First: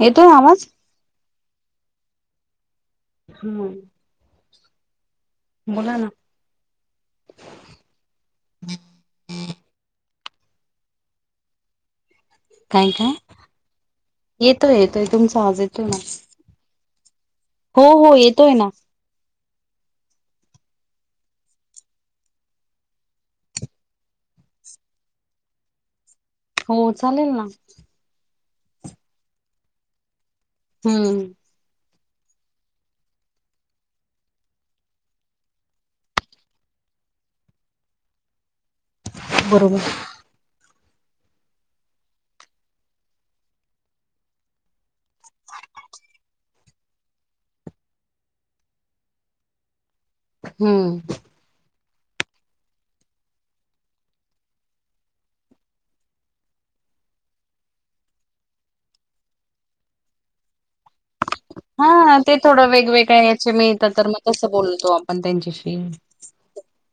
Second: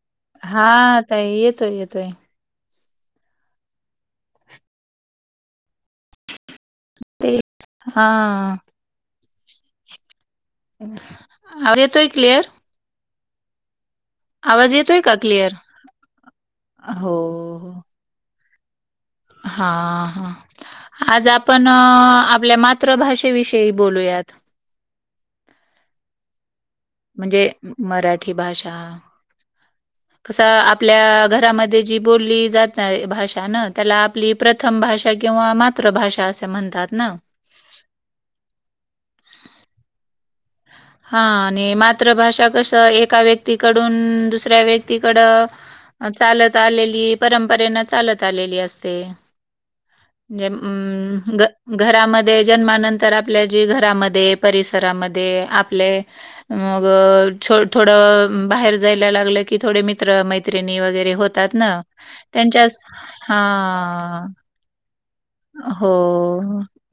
येतोय आवाज हा ताई येतोय-येतोय. हम्म, बोला ना? [inaudible] ते हा. अरे येतोय क्लिअर. काय-काय? आवाज येतोय- येतोय तुमचा आवाज येतोय ना. आहो हो-हो येतोय ना. हा-हां. आज आपण, आपल्या मात्र भाषे विषयी बोलूयात. हो चालेल म्हणजे ना मराठी भाषा कसं आपल्या हम्म घरामध्ये जी बोलली जात आहे भाषा नं त्याला आपली प्रथम भाषा किंवा मात्र भाषा असे म्हणतात नं. बरोबर. हा आणि मात्र भाषा कसं एका व्यक्तीकडून दुसऱ्या व्यक्तीकडं चालत आलेली परंपरेन चालत आलेली असते. [inaudible] ने हम्म अं ग घरामध्ये जन्मानंतर आपल्या जी घरामध्ये परिसरामध्ये आपले मग छो थोडं बाहेर जायला लागलं, की थोड मित्र-मैत्रिणी वगैरे हो तात ना हा ते थोडं त्यांच्याच वेगवेगळ्या याचे मिळतात तर मग तसं बोलतो आपण त्यांच्याशी हा-हो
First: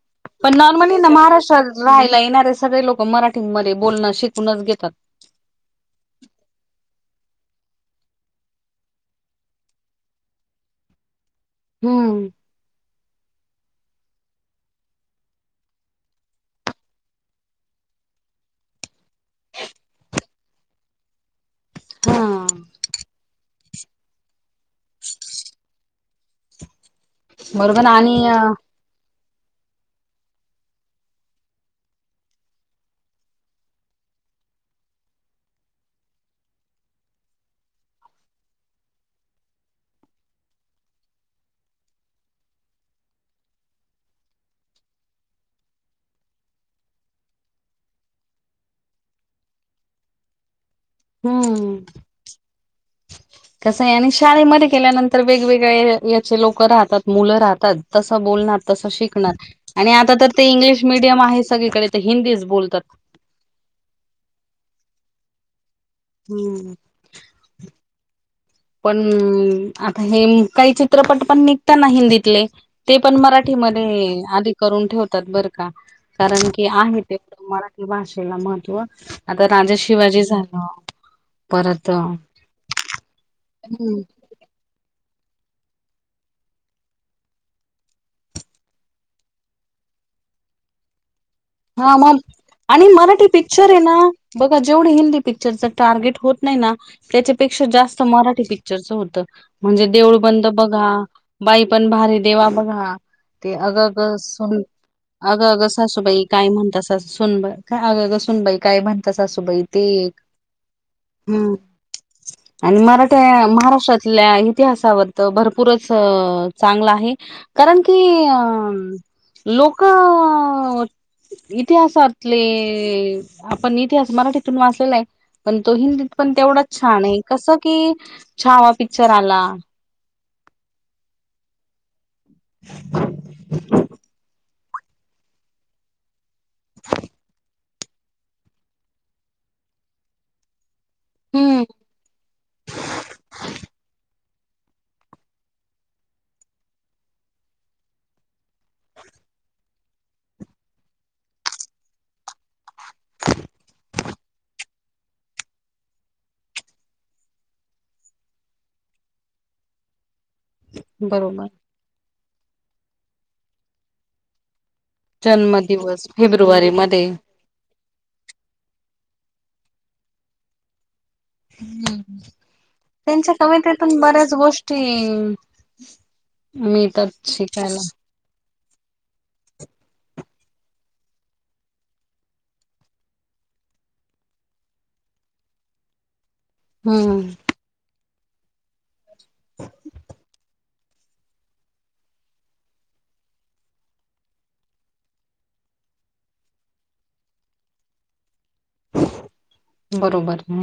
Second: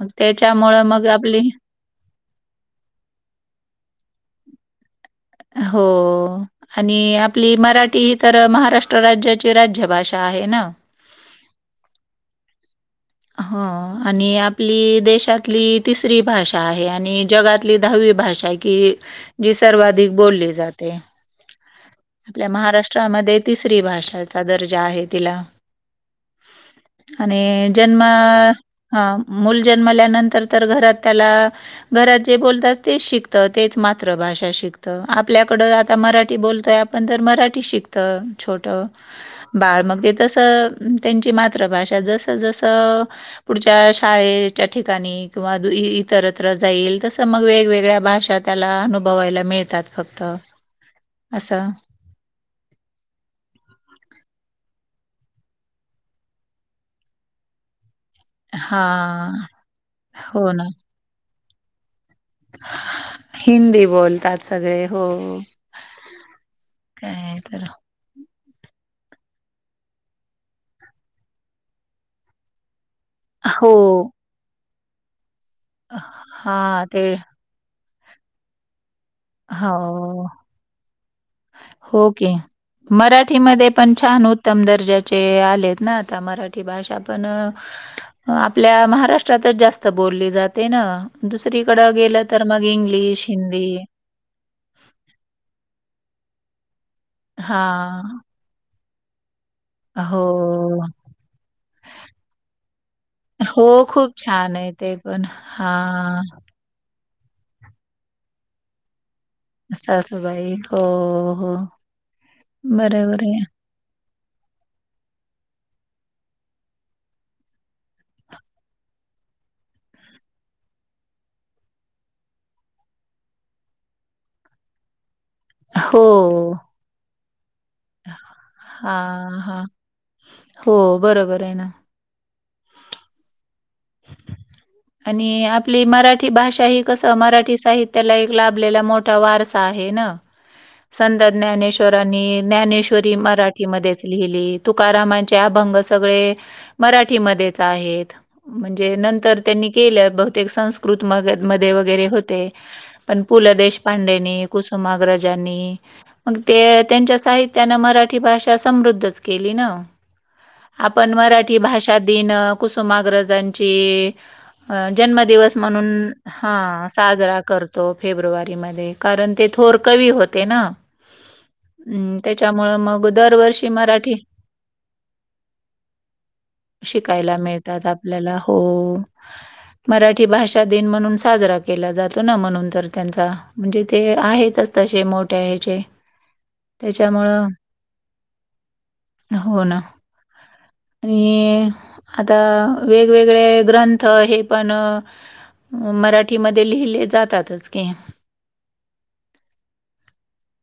मग पण त्याच्यामुळं नॉर्मली मग ना आपली महाराष्ट्रात राहायला येणारे सगळे लोकं मराठीमध्ये बोलणं शिकूनच घेतात. हो. आणि आपली मराठी ही तर महाराष्ट्र राज्याची, राज्यभाषा आहे ना. हम्म. हो आणि आपली देशातली तिसरी भाषा आहे. आणि जगातली दहावी भाषा आहे. की जी सर्वाधिक बोलली जाते. हा आपल्या महाराष्ट्रामध्ये तिसरी भाषाचा दर्जा आहे तिला. आणि बरोबर जन्म आणि हा मूल जन्मल्यानंतर तर घरात त्याला घरात जे बोलतात तेच शिकत, तेच मातृभाषा शिकत, आपल्याकडं आता मराठी बोलतोय आपण पण तर मराठी शिकत छोट बाळ मग ते तसं त्यांची मातृभाषा. जस, जस पुढच्या शाळेच्या ठिकाणी किंवा इतरत्र जाईल, तस मग वेगवेगळ्या भाषात त्याला अनुभवायला मिळतात फक्त. असं हम्म, कसा आहे आणि शाळेमध्ये गेल्यानंतर वेगवेगळे एज चे लोक राहतात, मुलं राहतात तस बोलणार हा तस शिकणार, आणि आता तर ते हो ना इंग्लिश मिडियम आहे सगळीकडे ते हिंदीच बोलतं. हिंदीच बोलतात, सगळे हो. हं हं काय तर पण आता हे, काही चित्रपट पण निघता ना हिंदीतले. ते पण हो. मराठीमध्ये आधी करून ठेवतात. बरं का, कारण की आहे ते मराठी भाषेला महत्त्व, आता राजा शिवाजी हो, झालं परत मराठी मध्ये पण हम्म छान होते. उत्तम दर्जाचे आलेत ना, आता मराठी भाषा पण आपल्या महाराष्ट्रातच जास्त बोलली जाते ना दुसरीकडं गेलं तर मग आणि मराठी इंग्लिश, हिंदी. पिक्चर आहे ना बघा जेवढे हिंदी पिक्चरचं टार्गेट होत नाही ना, त्याच्यापेक्षा जास्त हां. मराठी पिक्चर. जास्त होत. म्हणजे देऊळ हो, बंद बघा, बाई पण भारी देवा बघा ते अग हो, अग खूप छान सुन, आहे ते पण. अग अग हां, सासुबाई काय म्हणत्यात सुनबाई, अग अग सूनबाई सासुबाई ते एक. सासूबाई. हो, हं हो. आणि मराठी बरोबर आहे. महाराष्ट्रात आपल्या इतिहासावर तर भरपूरच चांगलं आहे. कारण की अ लोक इतिहासातले आपण इतिहास मराठीतून वाचलेला आहे. पण तो हिंदीत पण हो. तेवढाच छान आहे. कसं की छावा पिक्चर हां, आला हां. हो बरोबर आहे. [inaudible] आणि आपली मराठी भाषा, ही कसं मराठी साहित्य ला एक लाभलेला मोठा वारसा आहे ना संत् हम्म ज्ञानेश्ववरांनी, ज्ञानेश्वरी मराठीध्येच लिहिली. तुकारामांचे अभंग सगळे मराठीमध्येच आहेत. म्हणजे नंतर त्यांनी केलं बहुतेक संस्कृत मध्ये वगैरे होते. पण पु. ल. देेशपांडेनी कुसुमाग्रजांनी मग ते त्यांच्या साहित्यानं, मराठी भाषा समृद्धच केली ना आपण बरोबर मराठी भाषा दिन कुसुमाग्रजांची जन्मदिवस म्हणून हा फेब्रुवारी मध्ये साजरा करतो. तो फेब्रुवारी मध्ये कारण ते थोर कवी होते न. हम्म, त्यांच्या दरवर्षी कवितेतून मराठी बऱ्याच गोष्टी मी तर शिकायला आपल्याला हो. मराठी भाषा दिन म्हणून साजरा केला जातो न म्हणून तर त्यांचा. म्हणजे ते आहेतच तसे मोठ्या ह्याचे. [inaudible] त्याच्यामुळं हो न, आणि, आता वेगवेगळे ग्रंथ हे पण अ मराठीमध्ये लिहिले जातातच की. बरोबर हम्म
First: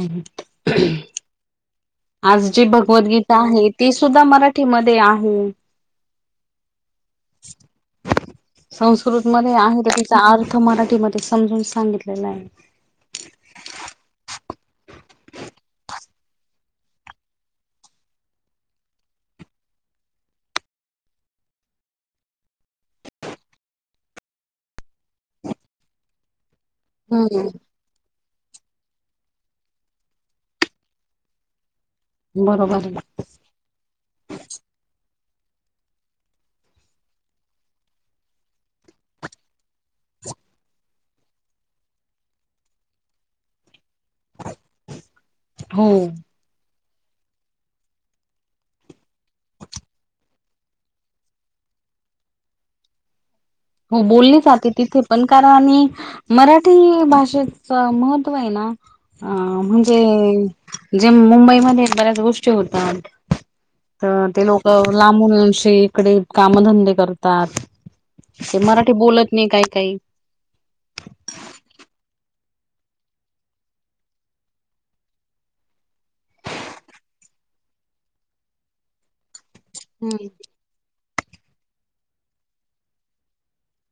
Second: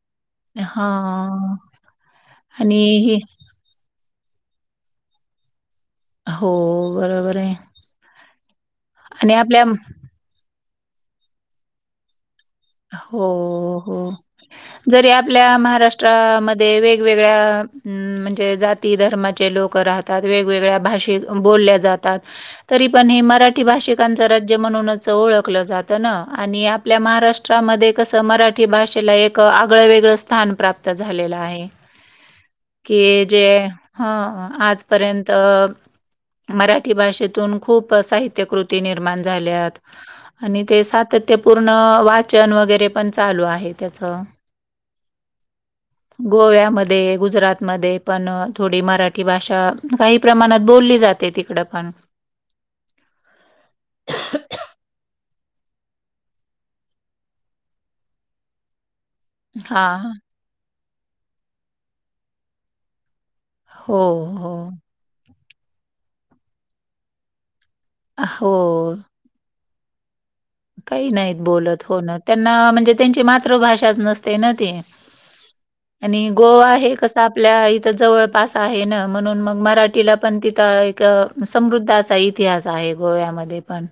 हा हम्म. आज जी आणि हे भगवद्गीता आहे. ती सुद्धा मराठीमध्ये आहे. हो बरोबर आहे आणि संस्कृतमध्ये आपल्या आहे तरी चा अर्थ मराठीमध्ये समजून सांगितलेला आहे‌. हो हो. जरी आपल्या महाराष्ट्रामध्ये वेगवेगळ्या, अम म्हणजे जा ती धर्माचे लोकं राहतात वेगवेगळ्या भाषेत बोलल्या जातात. तरी पण हे मराठी भाषिकांच राज्य म्हणूनच ओळखलं जात ना आणि आ आपल्या हम्म महाराष्ट्रामध्ये कसं मराठी भाषेला एक आगळं वेगळं स्थान प्राप्त झालेलं आहे. बरोबर आहे कि जे, ह आजपर्यंत मराठी भाषेतून खूप साहित्यकृती निर्माण झाल्यात. आणि ते सातत्यपूर्ण वाचन वगैरे पण चालू आहे त्याच. हो. गोव्यामध्ये गुजरातमध्ये पण थोडी मराठी भाषा काही प्रमाणात बोलली जा ते तिकडं पण. हो बोलली जाते तिथे पण कारण आम्ही मराठी भाषेच, महत्त्व आहे ना आ म्हणजे, हां. जे मुंबईमध्ये बऱ्याच गोष्टी होतात. हो, त ते हो. लोक लांबून येऊनशे इकडे कामधंदे करतात. ते हो. मराठी बोलत नाही काय काय? काही नाहीत बोलत हो ना त्यांना म्हणजे त्यांची मातृभाषाच नसते ना ते. आणि गोवा हे कसं आपल्या इथं जवळपास आहे ना म्हणून मग मरा मराठीला हम्म पण तिथं एक समृद्ध असा इतिहास आहे गोव्यामध्ये पण.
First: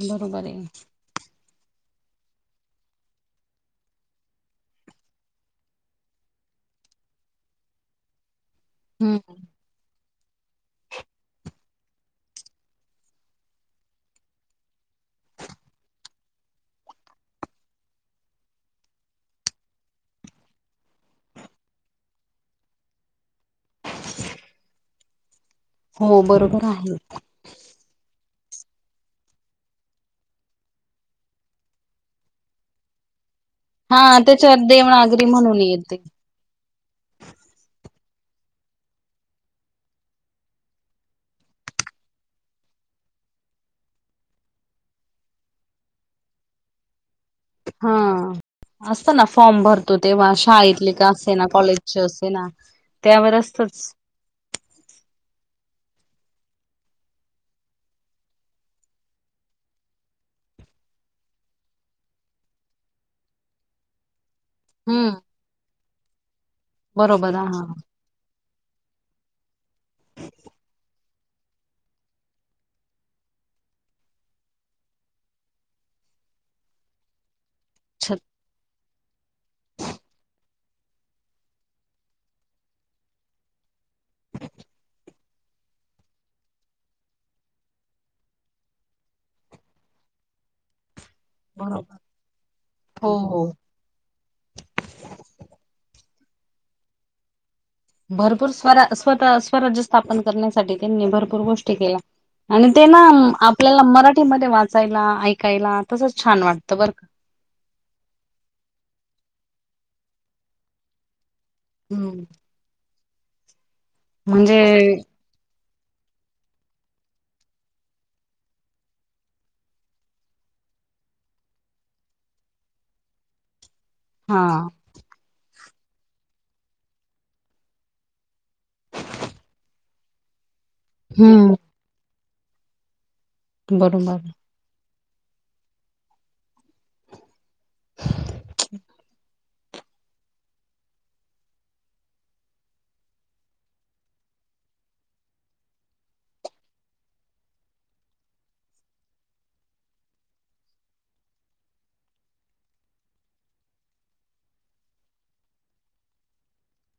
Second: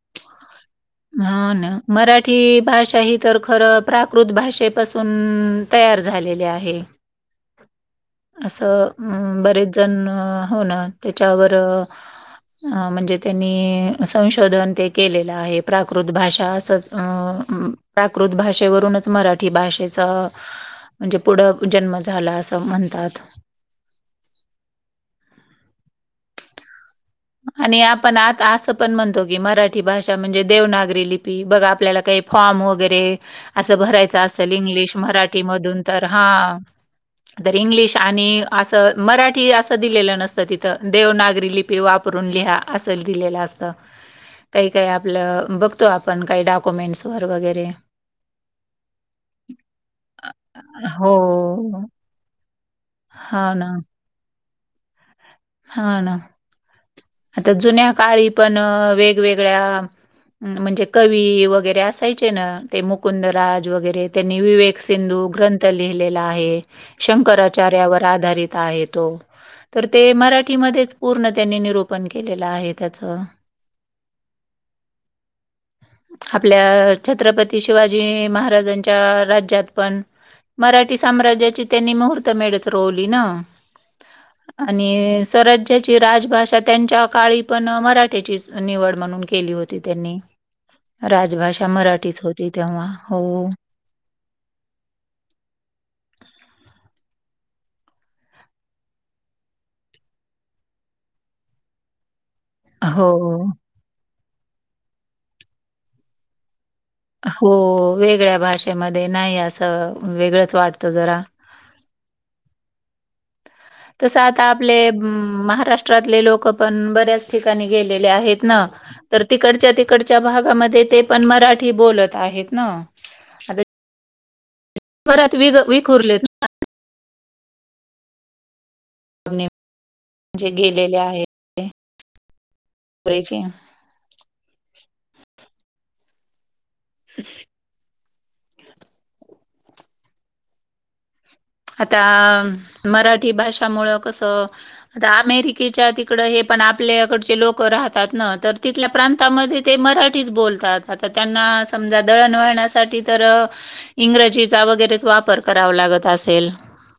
बरोबर ये. हा ना मराठी भाषा ही तर खरं प्राकृत भाषेपासून तयार झालेले आहे. असं हम्म अम बरेच जण हो न त्याच्यावर [inaudible] अ म्हणजे त्यांनी संशोधन ते केलेलं आहे प्राकृत भाषा असच आ प्राकृत भाषेवरूनच मराठी भाषेच म्हणजे पुढं जन्म झाला असं म्हणतात. हो बरोबर आहे. आणि आपण आता असं पण म्हणतो की मराठी भाषा म्हणजे देवनागरी लिपी बघ आपल्याला काई फॉर्म वगैरे असं भरायच हा असेल त्याच्यात इंग्लिश देवनागरी म्हणून मराठीमधून येते तर हा तर इंग्लिश आणि असं मराठी असं दिलेलं नसतं तिथं देवनागरी लिपी वाप परून लिहा असं दिलेलं असतं. काई काई आपलं बघतो आपण काई डॉक्युमेंट्स वर वगै हा असत ना फॉर्म भरतो अ, तेव्हा अ शाळेतले का हो. असे ना कॉलेजचे असे ना त्यावर हां असतच हा ना, आता जुन्या काळी पण वेगवेगळ्या म्हणजे कवी वगैरे असायचे न ते मुकुंदराज वगैरे त्यांनी विवेक हम्म सिंधू ग्रंथ लिहिलेला आहे. बरोबर हा शंकराचार्यावर आधारित आहे तो, तर ते मराठीमध्येच पूर्ण त्यांनी निरूपण केलेलं आहे त्याच आपल्या छत्रपती छ शिवाजी महाराजां च्या राज्यात पण मराठी साम्राज्याची त्यांनी मुहूर्त मेळच रोवली न [inaudible] आणि स्वराज्याची राजभाषा त्यांच्या काळी पण मराठीची निवड म्हणून केली होती. त्यांनी, राजभाषा बरोबर मराठीच होती. तेव्हा हो भरपूर स्वरा स्वतः स्वराज्य स्थापन करण्यासाठी त्यांनी भरपूर गोष्टी केल्या. आणि ते ना हो. आपल्याला मराठीमध्ये वाचायला, ऐकायला तसंच छान वाटतं बरं का हो वेगळ्या भाषेमध्ये नाय असं वेगळंच वाटतं जरा हम्म तसं आता म्हणजे आपले महाराष्ट्र ष्ट्रातले लोक पण बऱ्याच ठिकाणी गेलेले आहेत न तर तिकडच्या तिकडच्या भागामध्ये ते पण मराठी बोलत आहेत न. हा परत विग विखूरलेत [inaudible] जे गेलेले हम्म आहेत ते [unintelligible] बरोबरनं [inaudible] आता मराठी भाषामुळं कसं आता अमेरिकेच्या तिकड हे पण आपल्याकडचे लोक राहतात न तर तिथल्या प्रांतामध्ये ते मराठीच बोलतात. आता त्यांना समजा दळणवळणासाठी तर इंग्रजीचा वगैरेच वापर करावा लागत अस सेल,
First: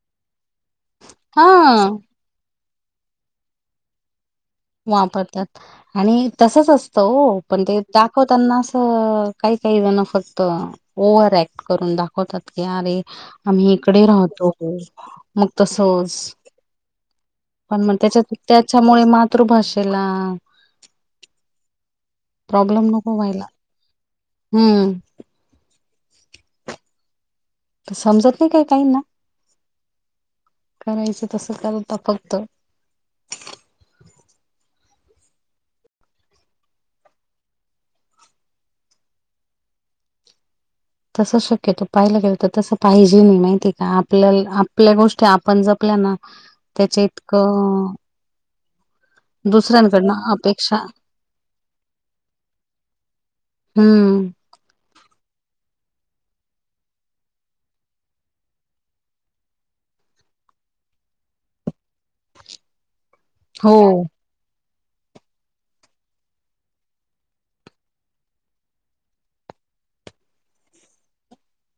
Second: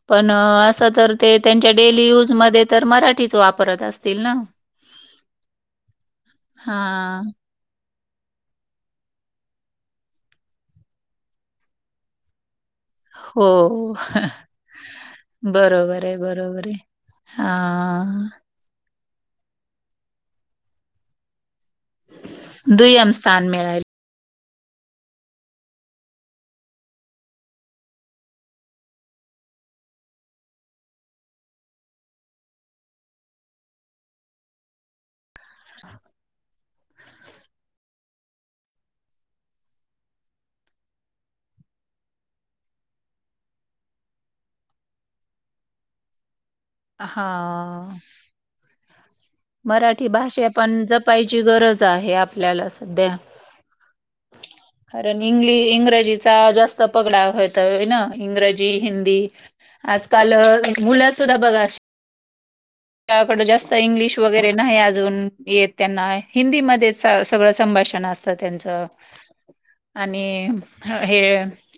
पण अस तर ते त्यांच्या हा डेली युज मध्ये तर मराठीच वापरत असतील ना वापरतात. आणि तसच असतं हा ओ पण ते दाखवताना असं काही काही जण फक्त ओव्हर ऍक्ट करून दाखवतात. की अरे हो आम्ही इकडे राहतो. मग बरोबर आहे तसच बरोबर आहे हा पण मग त्याच्या त्याच्यामुळे मातृभाषेला प्रॉब्लेम दुय्यम नको व्हायला. स्थान मिळाल हम्म समजत नाय काय काही ना करायचं तसं करत फक्त [inaudible] तसं शक्यतो पाहायला गेलो तर तसं पाहिजेलं माहितीये का आपल्याला आपल्या गोष्टी आपण जपल्या ना त्याच्या हा इतकं मराठी दुसऱ्यांकडनं भाषा पण अपेक्षा जपायची गरज आहे, आपल्याला सध्या. हम. कारण इंग्ल इंग्रजीचा जास्त पगडा होतोय ना, इंग्रजी, हिंदी आजकाल मुलं सुद्धा बघा, [inaudible] कड जास्त हो इंग्लिश वगैरे नाही अजून येत त्यांना. हिंदीमध्ये सगळं संभाषण असतं त्यांचं. [inaudible] आणि हे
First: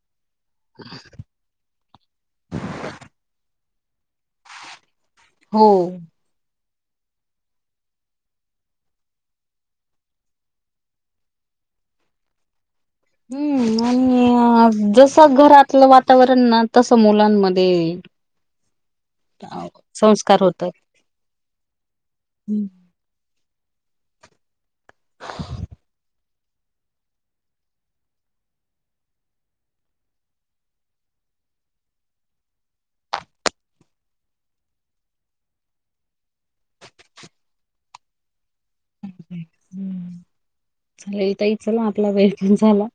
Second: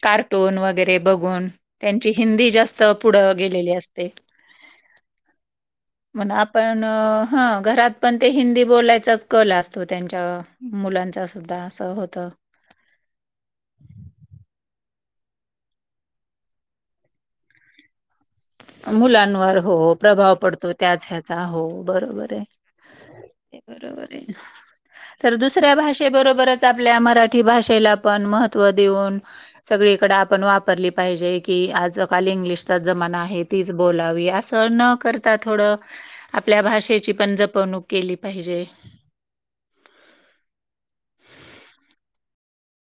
कार्क टोन वगैरे बघून, त्यांची हिंदी जास्त पुढं गेलेली असते. [inaudible] हो पण आपण, हं घरात पण ते हिंदी बोलायचाच कलं असतो त्यांच्यावर. मुलांचा सुद्धा असं होत. हम्म. म्हणून ना हं जस घरातलं वातावरण ना, तसं मुलांमध्ये मुलांवर हो, प्रभाव संस्कार होतात. पडतो. त्याच ह्याचा हो बरोबर आहे. हम्म [inaudible] बरोबर आहे. तर दुसऱ्या भाषे बरोबरच आपल्या मराठी भाषेला पण महत्त्व देऊन सगळीकडे आपण वापरली पाहिजे की, आज काल इंग्लिशचा जमाना आहे हे तीच बोलावी असं न करता, थोडं आपल्या भाषेची पण जपवणूक केली पाहिजे. हम्म, [inaudible] चालेल ताइ, चला आपला वेळ पण झाला.